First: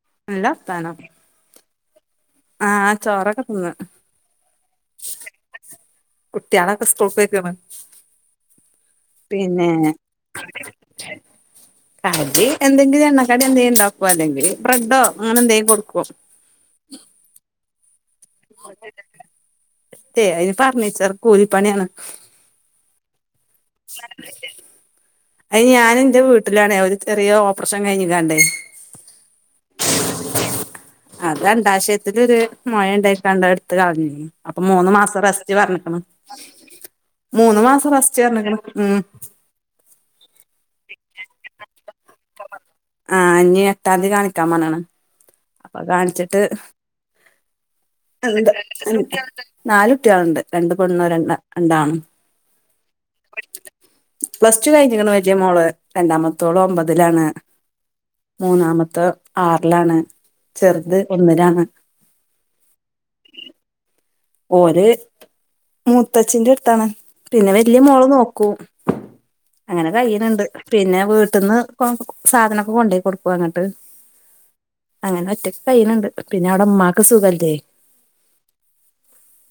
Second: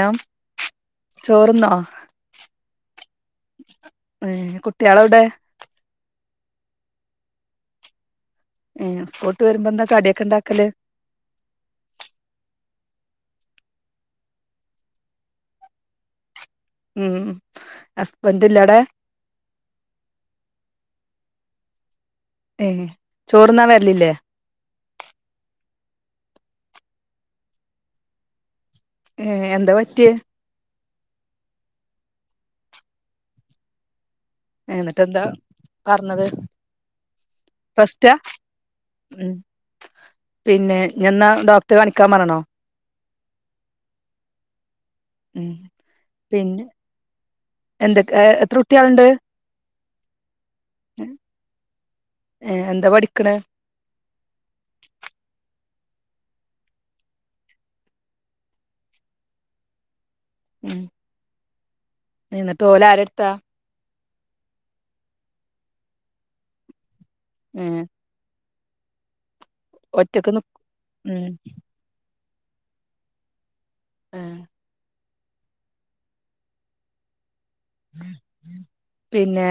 നം ചോർന്നോ. ആഹ ചോറൊക്കെ തിന്ന്. കുട്ട്യാളെവിടെ. കുട്ട്യാള്ളൊക്കെ സ്ക്കുൾക് പൊയ്ക്കണ്. ഏ സ്കൂൾട്ട് പിന്നെ വരുമ്പോ എന്താ കടിയൊക്കെ ഉണ്ടാക്കല് [unintelligible] അത് എന്തെങ്കിലും ണകടി എന്തെങ്കും ഉണ്ടാക്കും അല്ലെങ്കിൽ ബ്രെഡോ അങ്ങനെ എന്തെങ്കും കൊടുക്കും. ഉം. ഹസ്ബൻഡ് ഇല്ലടെ [unintelligible] അയ്ന് ഫർണിച്ചാർ കൂലിപ്പണിയാണ്. ഏ ചോറന്നാവരലില്ലേ. ഞാൻ എന്റെ വീട്ടിലാണെ ഒരു ചെറിയ ഓപ്പറേഷൻ കഴിഞ്ഞിക്കാണ്ടേ. ഏ എന്താ പറ്റിയ. അത് അണ്ടാശയത്തിലൊരു മൊഴണ്ടായിട്ട് കണ്ട് എടുത്ത് കളഞീനി. അപ്പൊ ഏ, മൂന്ന് എന്നിട്ട് മാസം എന്താ റസ്റ്റ് പറഞ്ഞിക്ക്ണ്. പറഞ്ഞത് മൂന്ന് മാസം റെസ്റ്റാ റസ്റ്റ് പറഞ്ക്ക്ണ് ഉം. പിന്നെ ഇനിയെന്നാ ഡോക്ടറെ കാണിക്കാൻ പറണോ. ആ ഞ് എട്ടാതീ കാണിക്കാൻ പറഞ്ഞക്ക്ണ് ഉം അപ്പൊ കാണിച്ചിട്ട്. പിന്നെ എന്തൊക്കെ. ഏ, എത്ര കുട്ടികളുണ്ട് [unintelligible] നാല്കുട്ട്യേളുണ്ട് രണ്ട് പെണ്ണും രണ്ട് രണ്ടാണ്ണും. ഏ എന്താ പഠിക്കണ് പ്ലസ്ടു കഴിഞ്ഞിക്ക്ണ് വല്യ മോള്. രണ്ടാമത്തോള് ഒമ്പതിലാണ് മൂന്നാമത്തെ ആറിലാണ്. ഉം ചെറുത് ഒന്ന്ലാണ്. എന്നിട്ട് ഓല് ആരെടുത്താ ഓര് മൂത്തച്ചിന്റെ അടുത്താണ് പിന്നെ ഉം വല്യ മോള് നോക്കും. അങ്ങനെ ഒറ്റക്ക് നി കയ്യണണ്ട് പിന്നെ ഉം വീട്ടിൽന്ന് കൊ സാധനൊക്കെ കൊണ്ടോയി കൊടുക്കും അങ്ങട്ട്. ഏഹ്. അങ്ങനെ ഒറ്റക് കയനിണ്ട് പിന്നെ അവടെ ഉമ്മാക്ക് സുഖല്ലേ. പിന്നെ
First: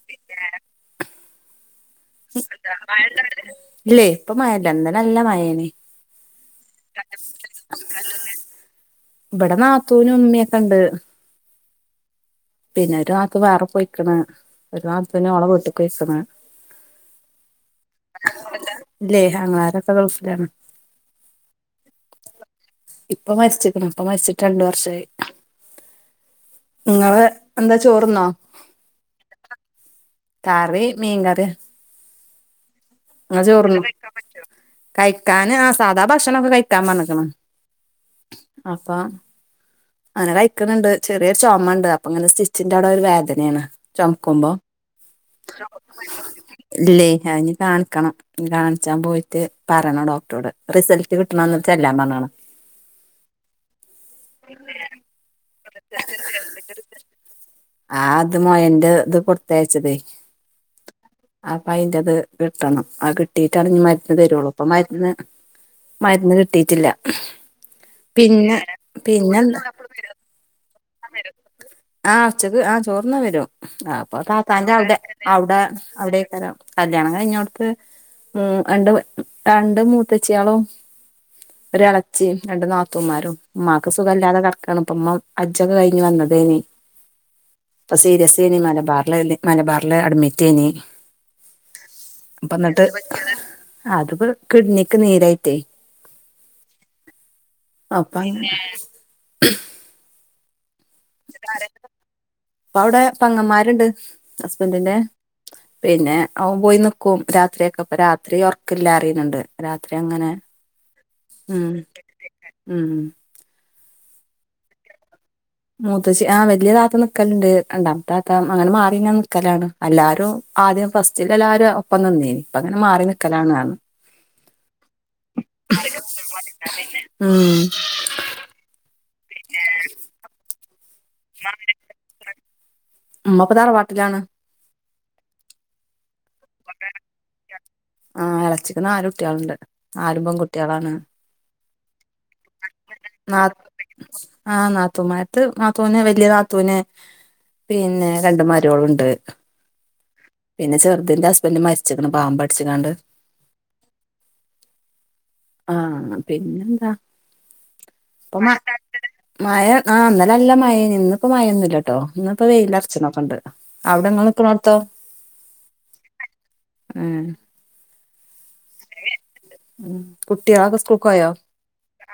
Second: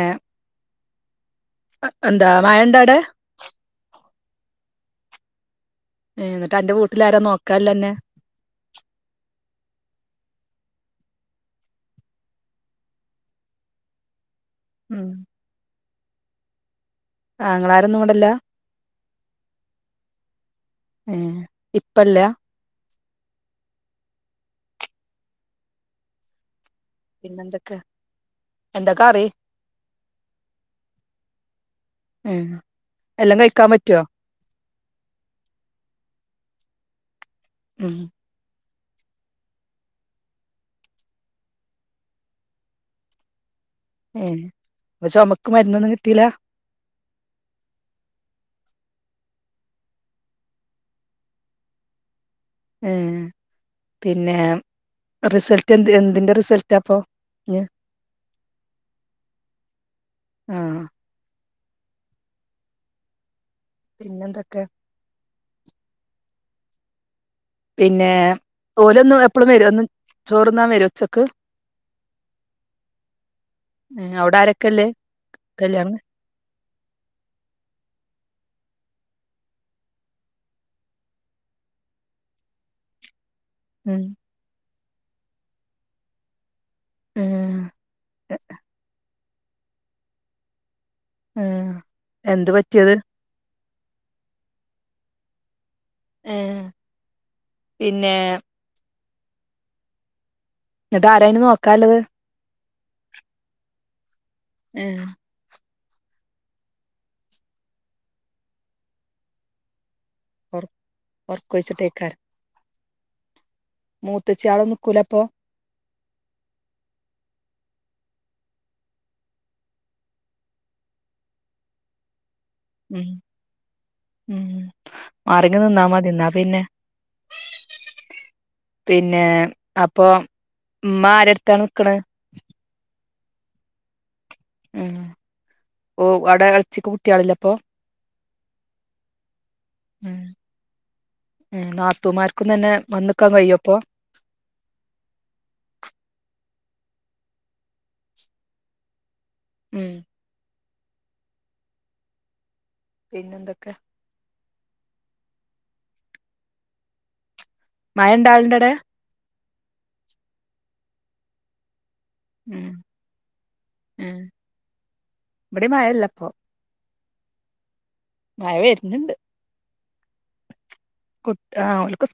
എന്താ മഴ ഇണ്ടാടെ [unintelligible] ഇല്ലേ ഇപ്പ മഴയില്ല ഇന്നലെ നല്ല മഴയാണ് ഏഹ് എന്നിട്ട് അൻ്റെ വീട്ടില ആരാ നോക്കാൻ ഉള്ളെ അന്നെ ഇവിടെ നാത്തൂനും ഉമ്മിയൊക്കെ ഉണ്ട് [unintelligible] വേറെ പോയേക്കണ് [unintelligible] അവൾടെ വീട്ടിൽ പോയേക്കണ് ആ നിങ്ങളാരും ഇന്നു ഇവിടെയില്ല ഇല്ലേ ആഹ് [unintelligible] ഏ ഇപ്പല്ല ഇപ്പൊ മരിച്ചിരിക്കണ് ഇപ്പ മരിച്ചിട്ട് രണ്ട് വർഷമായി നിങ്ങള് പിന്നെന്തൊക്കെ എന്താ ചോറ്ന്നോ എന്താ കറി കറി മീൻകറി ഉം എല്ലാം നിങ്ങൾ കഴിക്കാൻ ചോറിണ്ടോ പറ്റുവോ കഴിക്കാൻ ആ സാധാ ഭക്ഷണൊക്കെ കഴിക്കാൻ പറഞ്ഞേക്കണ് ഉം അപ്പ അങ്ങനെ കഴിക്കുന്നുണ്ട് ചെറിയൊരു ചുമ ഉണ്ട് അപ്പൊങ്ങനെ സ്റ്റിച്ചിന്റെ അവിടെ ഒരു വേദനയാണ് ഏഹ് ചുമക്കുമ്പോ അപ്പൊ ചുമക്ക് മരുന്നൊന്നും കിട്ടീല ഇല്ലേ അതിന് കാണിക്കണം കാ ച്ചാൻ പോയിട്ട് പറയണം ഡോക്ടറോട് റിസൾട്ട് കിട്ടണന്ന് ചെല്ലാൻ പറഞ്ഞതാണ് ആഹ് പിന്നെ റിസൾട്ട് എന്ത് എന്തിന്റെ റിസൾട്ടാപ്പൊ ആഹ് അത് മോയന്റെ ഇത് കൊടുത്തയച്ചതേ ആഹ് അപ്പ അയിന്റെത് കിട്ടണം ആ കിട്ടിയിട്ടാണ് ഇനി മരുന്ന് തരുള്ളു പിന്നെന്തൊക്കെ അപ്പ മരുന്ന് മരുന്ന് കിട്ടിയിട്ടില്ല പിന്നെ ഓലൊന്നും എപ്പഴും വരും ഒന്ന് ചോറുന്നാൻ വരുവോ ഉച്ചക്ക് ആഹ് ഉച്ചക്ക് ആഹ് ചോറ് ഉണ്ണാൻ വരും അപ്പൊ അവിടെ താത്താന്റെ ആരൊക്കെല്ലേ അവിടെ അവിടെ കല്യാണം അവിടെക്കരാം കല്യാണം കഴിഞ്ഞോടത്ത് ഉം രണ്ട് രണ്ട് മൂത്തേച്ചിയളും ഒരു ഇളച്ചി രണ്ടു നാത്തൂമാരും ഉമ്മാക്ക് ഉം സുഖല്ലാതെ കിടക്കാണ് ഇപ്പ ഉമ്മ ഹജ്ജക്കെ കഴിഞ്ഞ് വന്നതേന് ഉം ഇപ്പ സീരിയസേനി മലബാറില് മലബാറില് അഡ്മിറ്റ് ആനി ആഹ് എന്ത് പറ്റിയത് അതിപ്പോ കിഡ്നിക്ക് നീരായിട്ടേ ഏഹ് പിന്നെ അപ്പപിന്നേ എന്നിട്ട് ആരായിന് നോക്കാല്ലത് ഇപ്പ അവിടെ പെങ്ങന്മാരുണ്ട് ഹസ്ബൻ്റിന്റെ ഏഹ് പിന്നെ അവൻ പോയി നിക്കും രാത്രിയൊക്കെപ്പ രാത്രി ഉറക്കില്ല അറിയുന്നുണ്ട് രാ അപ്പങ്ങനെ ഒർ ഉം ഉം മൂത്താച്ചി ആളോ നിക്കൂലപ്പൊ മൂത്തേച്ചി ആഹ് വലിയ താത്ത നിക്കലുണ്ട് രണ്ടാമത്തെ താത്ത അങ്ങനെ മാറി ഇങ്ങന നിക്കലാണ് എല്ലാരും അ ആദ്യം ഫസ്റ്റിൽ എല്ലാവാരും ഒപ്പം നിന്ന് ഇപ്പ അങ്ങനെ മാറി ഉം നിൽക്കലാണ് ഉം മാറിയങ്ങ് നിന്നാ മതി എന്നാ പിന്നെ ഉം പിന്നെ അപ്പൊ ഉമ്മ ആരടുത്താണ് നിക്കണെ ഇതാണ് ഉം ഓ അവിടെ ഇളേച്ചിക്ക് കുട്ടികളില്ലേ അപ്പൊ ആഹ് ഇളച്ചിക് നാല് കുട്ടികളുണ്ട് ഉം നാലും പെൺകുട്ടികളാണ് നാത്തൂമാർക്കും തന്നെ വന്നിക്കാൻ നാ കഴിയും അപ്പൊ ആഹ് നാത്തൂമാർക്ക് നാത്തൂന് വലിയ നാ ത്തുന് പിന്നെ രണ്ട് മരുമകൾ ഉണ്ട് ഉം പിന്നെ ചെറുതിന്റെ ഹസ്ബന്റ് മരിച്ചേക്കണ് പാമ്പ് ക പിന്നെന്തൊക്കെ ആഹ് പിന്നെന്താ മഴയിണ്ടോ ഇപ്പൊ മ [unintelligible] മഴ ആഹ് ഇന്നലെ നല്ല മഴയായിനി ഇന്നിപ്പോ മഴയൊന്നുമില്ല കേട്ടോ ഇന്നിപ്പോ ഉം വെയില് [unintelligible] അവിടെ ഉം നിങ്ങൾ നിക്കണത്തോ ഇവിടെ മഴയില്ലപ്പൊ ആഹ് മഴ വരുന്നുണ്ട് കുട്ടിയാള്ക്കെ സ്ക് കു ഓൾക്ക്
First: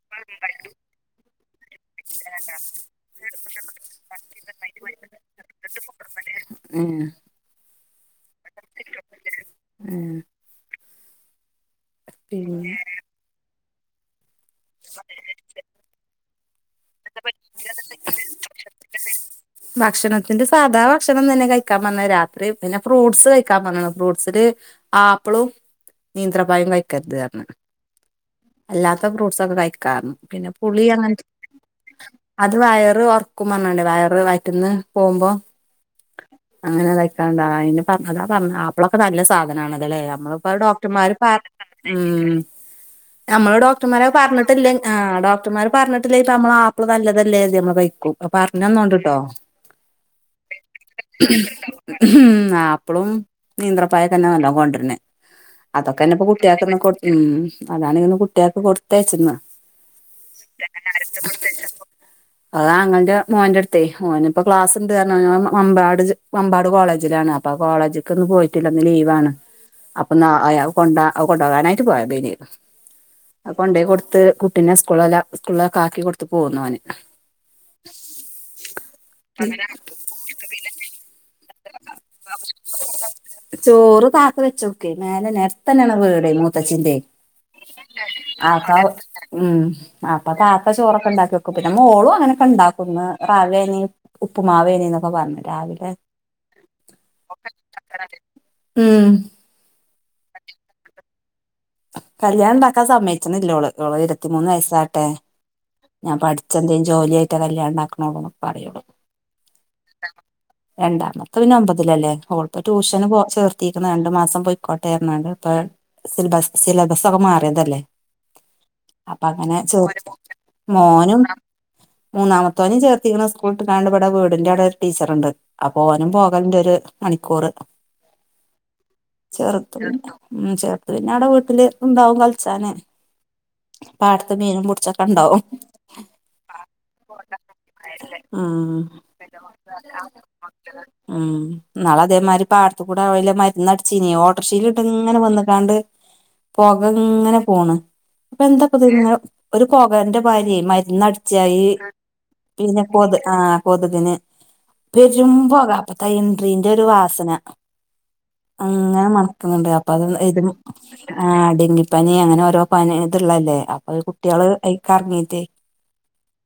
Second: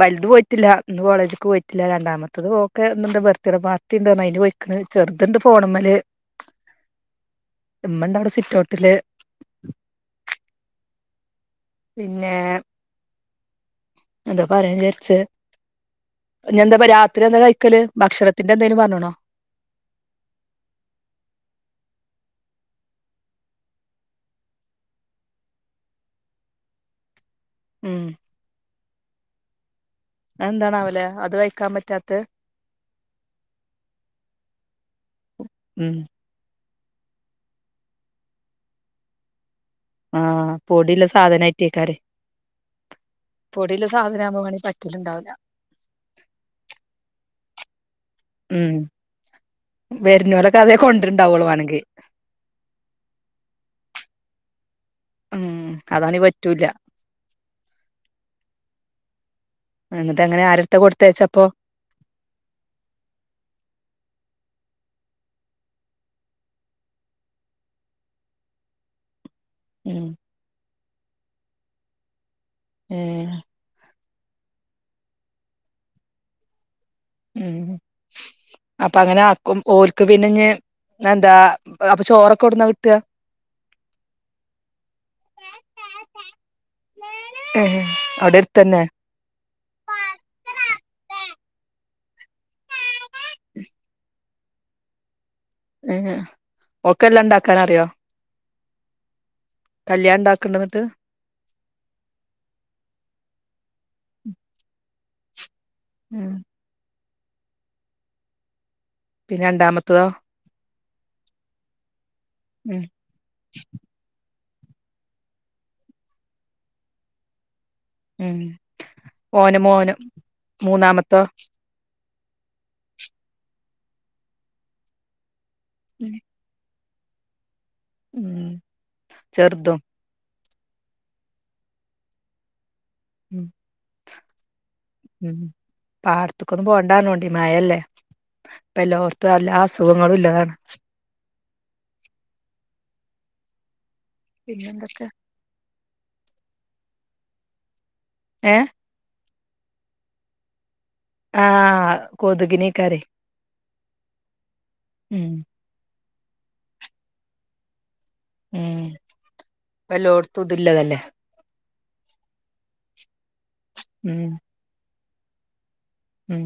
വലുത്പോയിട്ടില്ല ഇന്ന് കോളേജക്ക് പോയി ല് രണ്ടാമത്തത് ഓക്ക് എന്ത് ബർത്ത്ഡേ പാർട്ടി ഉണ്ടോ അതിന് പോയിക്കണ് ചെറുതുണ്ട് ഫോണമ്മല് ഹേ ഇമ്മണ്ട് അവിടെ സിറ്റൗട്ടില് ഏഹ് പിന്നെ എന്താ പറയ വിജാരിച്ചേ ഞെന്താ രാത്രി എന്താ കഴിക്കല് ഭക്ഷണത്തിന്റെ എന്തേിലും പറഞ്ഞണോ? ഭക്ഷണത്തിന്റെ സാധാ ഭക്ഷണം തന്നെ കഴിക്കാൻ പറഞ്ഞത് രാത്രി പിന്നെ ഫ്രൂട്ട്സ് കഴിക്കാൻ പറഞ്ഞണ് ഫ്രൂ്സില് ആപ്പളും നിയന്ത്രപായം കഴിക്കരുത് എന്ന് പറഞ്ഞണ് ഉം അല്ലാത്ത ഫ്രൂട്സ് ഒക്ക കഴിക്ക ക്കാ പിന്നെ പുളി അതെന്താണാവലെ അങ്ങതൊ അത് കഴിക്കാൻ പറ്റാത്ത അത് വയറ് ഒർക്കുപറഞ്ഞ ങ്ങാടവയർ ഇന്ന് പോകുമ്പോ ഉം അങ്ങനെതയ്ക്കാണ്ടാ അയ്ന് അതാ പറഞ്ഞ ആപ്പളൊക്കെ നല്ല സാധ അനാണതല്ലേ നമ്മളിപ്പോ ആഹ് പൊടിള്ള ഡോക്ടർമാര് പറ സാധനായിട്ടേക്കാരെ ഉ [inaudible] നമ്മള് പൊടിള്ള ഡോക്ടർമാരെ സാധനാവുമ്പോ പണി പറഞ്ഞിട്ടില്ല ആ പറ്റല്ണ്ടാവൂല ഡോക്ടർമാര് പറഞ്ഞിട്ടില്ലേ ഇപ്പ നമ്മള് ആപ്പിള് നല്ലതല്ലേ തി ഉം പറഞ്ഞന്നോണ്ട് ട്ടോ വരുന്നോലൊക്കെ അതേ കൊണ്ട്ണ്ടാവുള്ളു വാണെങ്കി ഉ അപ്പളും നീന്ത്രപ്പാഴം തന്നെ നല്ലോണം കൊണ്ടരന്നേ ആം അതൊക്കെ തന്നെ ഇപ്പൊ കുട്ടിയക്കന്ന കൊ ഉ അതാണ് ഇങ്ങന്ന് കുട്ടിയക്ക് കൊടുത്തേച്ചന്ന് എന്നിട്ട അങ്ങനെ ആരെടുത്ത കൊടുത്തയ് ചെ ഇപ്പോ? അതാങ്ങളുടെ മോന്റെ അടുത്ത ഓന്ഇപ്പോൊക്ലാസ്ണ്ട് മമ്പാട് മമ്പാട് കോളേജിലാണ് അപ്പൊ കോളേജക്ക് ഒന്ന് പോയിട്ടില്ലന്ന് ലീവാണ്. ഉം അപ്പൊ ന കൊ കൊണ്ടുപകാനായിട്ട് പോയതെനീ ഏഹ് അത് കൊണ്ട പോയി കൊടുത്ത് അത്ത് കുട്ടിനെ സ്കൂള സ്കൂളിലക്ക ആക്കി കൊടുത്തു പോന്ന് ഓന് ഉ അപ്പൊ അങ്ങനെ ആക്കും ഓര്ക്ക് പിന്നെഞ് എന്താ അപ്പൊ ചോറൊക്കെ എവ്ടുന്ന കിട്ടാ ചോറ് താത്ത വെച്ചോക്കെ മേലെ നരത്തനണ വീട മൂത്തച്ച്ചിന്റെറെ ഏഹ് അവിടെ ആക്ക അടുത്തന്നെ ഉം ആപ്പ താത്ത ചോറക്കെ ഉണ്ടാക്കി [inaudible] പിന്നെ മോളും അങ്ങനെയൊക്കെ ഉണ്ടാക്കുന്നു രാവനി ഉപ്പുമാവേനീന്നൊക്കെ പറഞ്ഞു രാവിലെ ഒക്കെല്ലാം ഉണ്ടാക്കാൻ അറിയോ? ഉം കല്യാണ ഉണ്ടാക്കണ്ടന്നിട്ട്‌ കല്യാണം ഉണ്ടാക്കാൻ സമ്മയച്ചന്നല്ലോള് ഇരുത്തിമൂന്ന് വയസാട്ടെ ഞാൻ ഉം പഠിച്ചെ എന്തേും ജോലിയായിട്ട്ത് കല്യാണം ഉണ്ടാക്കണ പറയുന്നു പിന്നെ രണ്ടാമത്തതോ? രണ്ടാമത്തെ പിന്നെ ഒമ്പതിലല്ലേ അവളപ്പോ ഉം ട്യൂഷന് പോ ചേർത്തിരിക്കുന്നു രണ്ടു മാസം പോയി കോട്ടയംനാണ്ട് ഇപ്പൊ സിലബസ് സിലബസ ഒക്കെ മാറിയതല്ലേ? ഉം അപ്പ അങ്ങനെ ഓന് ചോദ മോനും മൂന്നാമത്തോ മോനും [inaudible] മൂന്നാമത്തെവനും ചേർത്തിക്കുന്ന സ്കൂളാണ്ട് ഇവിടെ വീടിന്റെറെ അടെ ഒരു ടീച്ചറുണ്ട് അപ്പോ അവനും പോകലന്റെ ഒരു മണിക്കൂറ് ഉം ചെറുതും ഉ ചേർത് പിന്നെ അവിടെ വീട്ടില് ഇണ്ടാവും കളിച്ചാന് [unintelligible] പാടത്ത് മീനും പിടിച്ചൊക്കെ ഉ ഉണ്ടാവും പാടത്തക്കൊന്നും പോവണ്ടഎന്ന് പറയോൺടി മാഴല്ലേ? ഉം എല്ലോർത്തും എല്ലാ അസുഖങ്ങളും ഇല്ലതാണ് എന്നാള് അതേമാതിരി പാടത്തത്ത് കൂടെ ഓല് മരുന്ന് അടിച്ചിന ഓട്ടർക്ഷീൽ ഇട്ട പിന്നെന്തൊക്കെ ഇങ്ങനെ വന്ന കാണ്ട് പോക ഇങ്ങനെ പോണ് അപ്പൊ ഏ എന്തൊക്ക ഒരു പോകന്റെ ഭാര്യ മാ അടച്ചായി ആഹ് [inaudible] പിന്നെ കൊതുകിനേക്കാരെ കൊതു ആഹ ഉം കൊതുകിന്പേരും പോക ക [inaudible] ഒരു വാസന ഉം അങ്ങനെ മണക്കുന്നുണ്ട് അപ്പൊ അത് ഇപ്പെല്ലോട്ത്തും ഇതും ഇതില്ലതല്ലേ ആഹ ഡങ്കിപ്പനി അങ്ങനെ ഓരോ പനി ഇതള്ളല്ലേ അപ്പൊ ഉം കുട്ടികള് ആയില്ക്ക്റങ്ങീട്ടേ ഉം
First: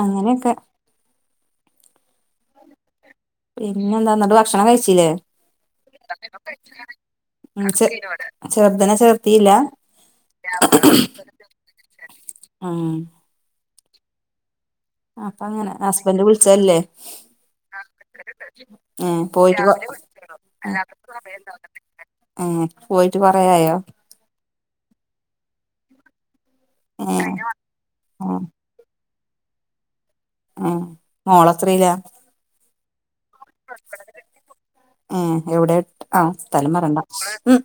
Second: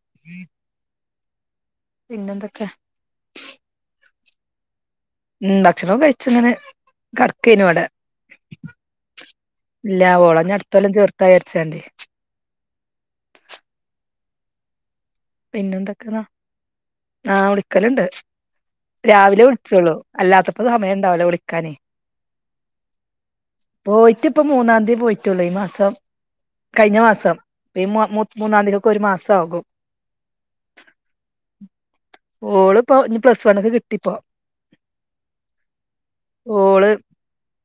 അങ്ങനെയൊക്കെ പിന്നെന്തൊക്കെ പിന്നെ എന്താന്നട്ട് ഭക്ഷണം കഴിച്ചില്ലേ ഉ ഭക്ഷണം കഴിച്ചങ്ങനെ ചെറുതിനെ ചേർത്തില്ലാ ഇല്ല ഓളെഞാ അടുത്ത കൊല്ലം ചേർത്താ ന്നു വിചാരിച്ചാണ്ട് ഉം അപ്പ അങ്ങനെ പിന്നെ എന്തൊക്കെയാണ് ഹസ്ബന്റ് വിളിച്ചല്ലേ വിളിക്കലുണ്ട് ഏ രാവിലെ പോയിട്ട് കൊ വിളിച്ചോളു അല്ലാത്തപ്പോ സമയം ഉണ്ടാവല്ലോ വിളിക്കാന് ഏ പോയിട്ട് കൊറേയായോ പോയിട്ട് ഇപ്പ മൂന്നാംതിയതി പോയിട്ടുള്ളൂ ഈ മാസം കഴിഞ്ഞ ഏ മാസംഈ ആ മൂന്നാംതി ആകുമ്പം ഒരു മാസംആകും ആ മോളത്രീയിലാ ഒളിപ്പോ ആ എവിടെ ആ സ്ഥലം ഓള് പറയണ്ട ഉം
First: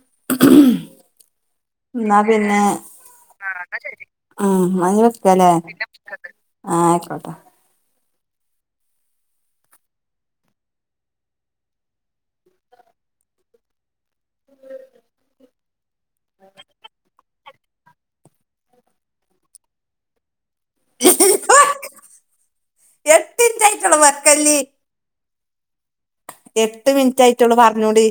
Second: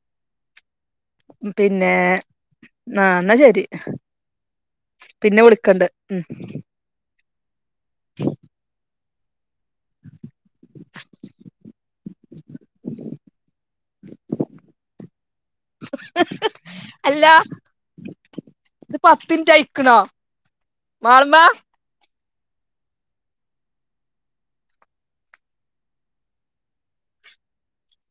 പിന്നെ എന്നാ പിന്നെ ആ എന്നാ ശരി [inaudible] പിന്നെ അല്ലേ വിളിക്കണ്ട് ഉം ആഹ ആയിക്കോട്ടോ [unintelligible] [unintelligible] ഉം അല്ല പത്തിന്റ് ആയിക്കണോ മാളുമ്മാ എട്ട് മിനിറ്റ് ആയിട്ടുള്ളൂ വക്കല്ലി എട്ട് മിനിറ്റ് ആയിട്ടോള്ളൂ പറഞ്ഞൂടി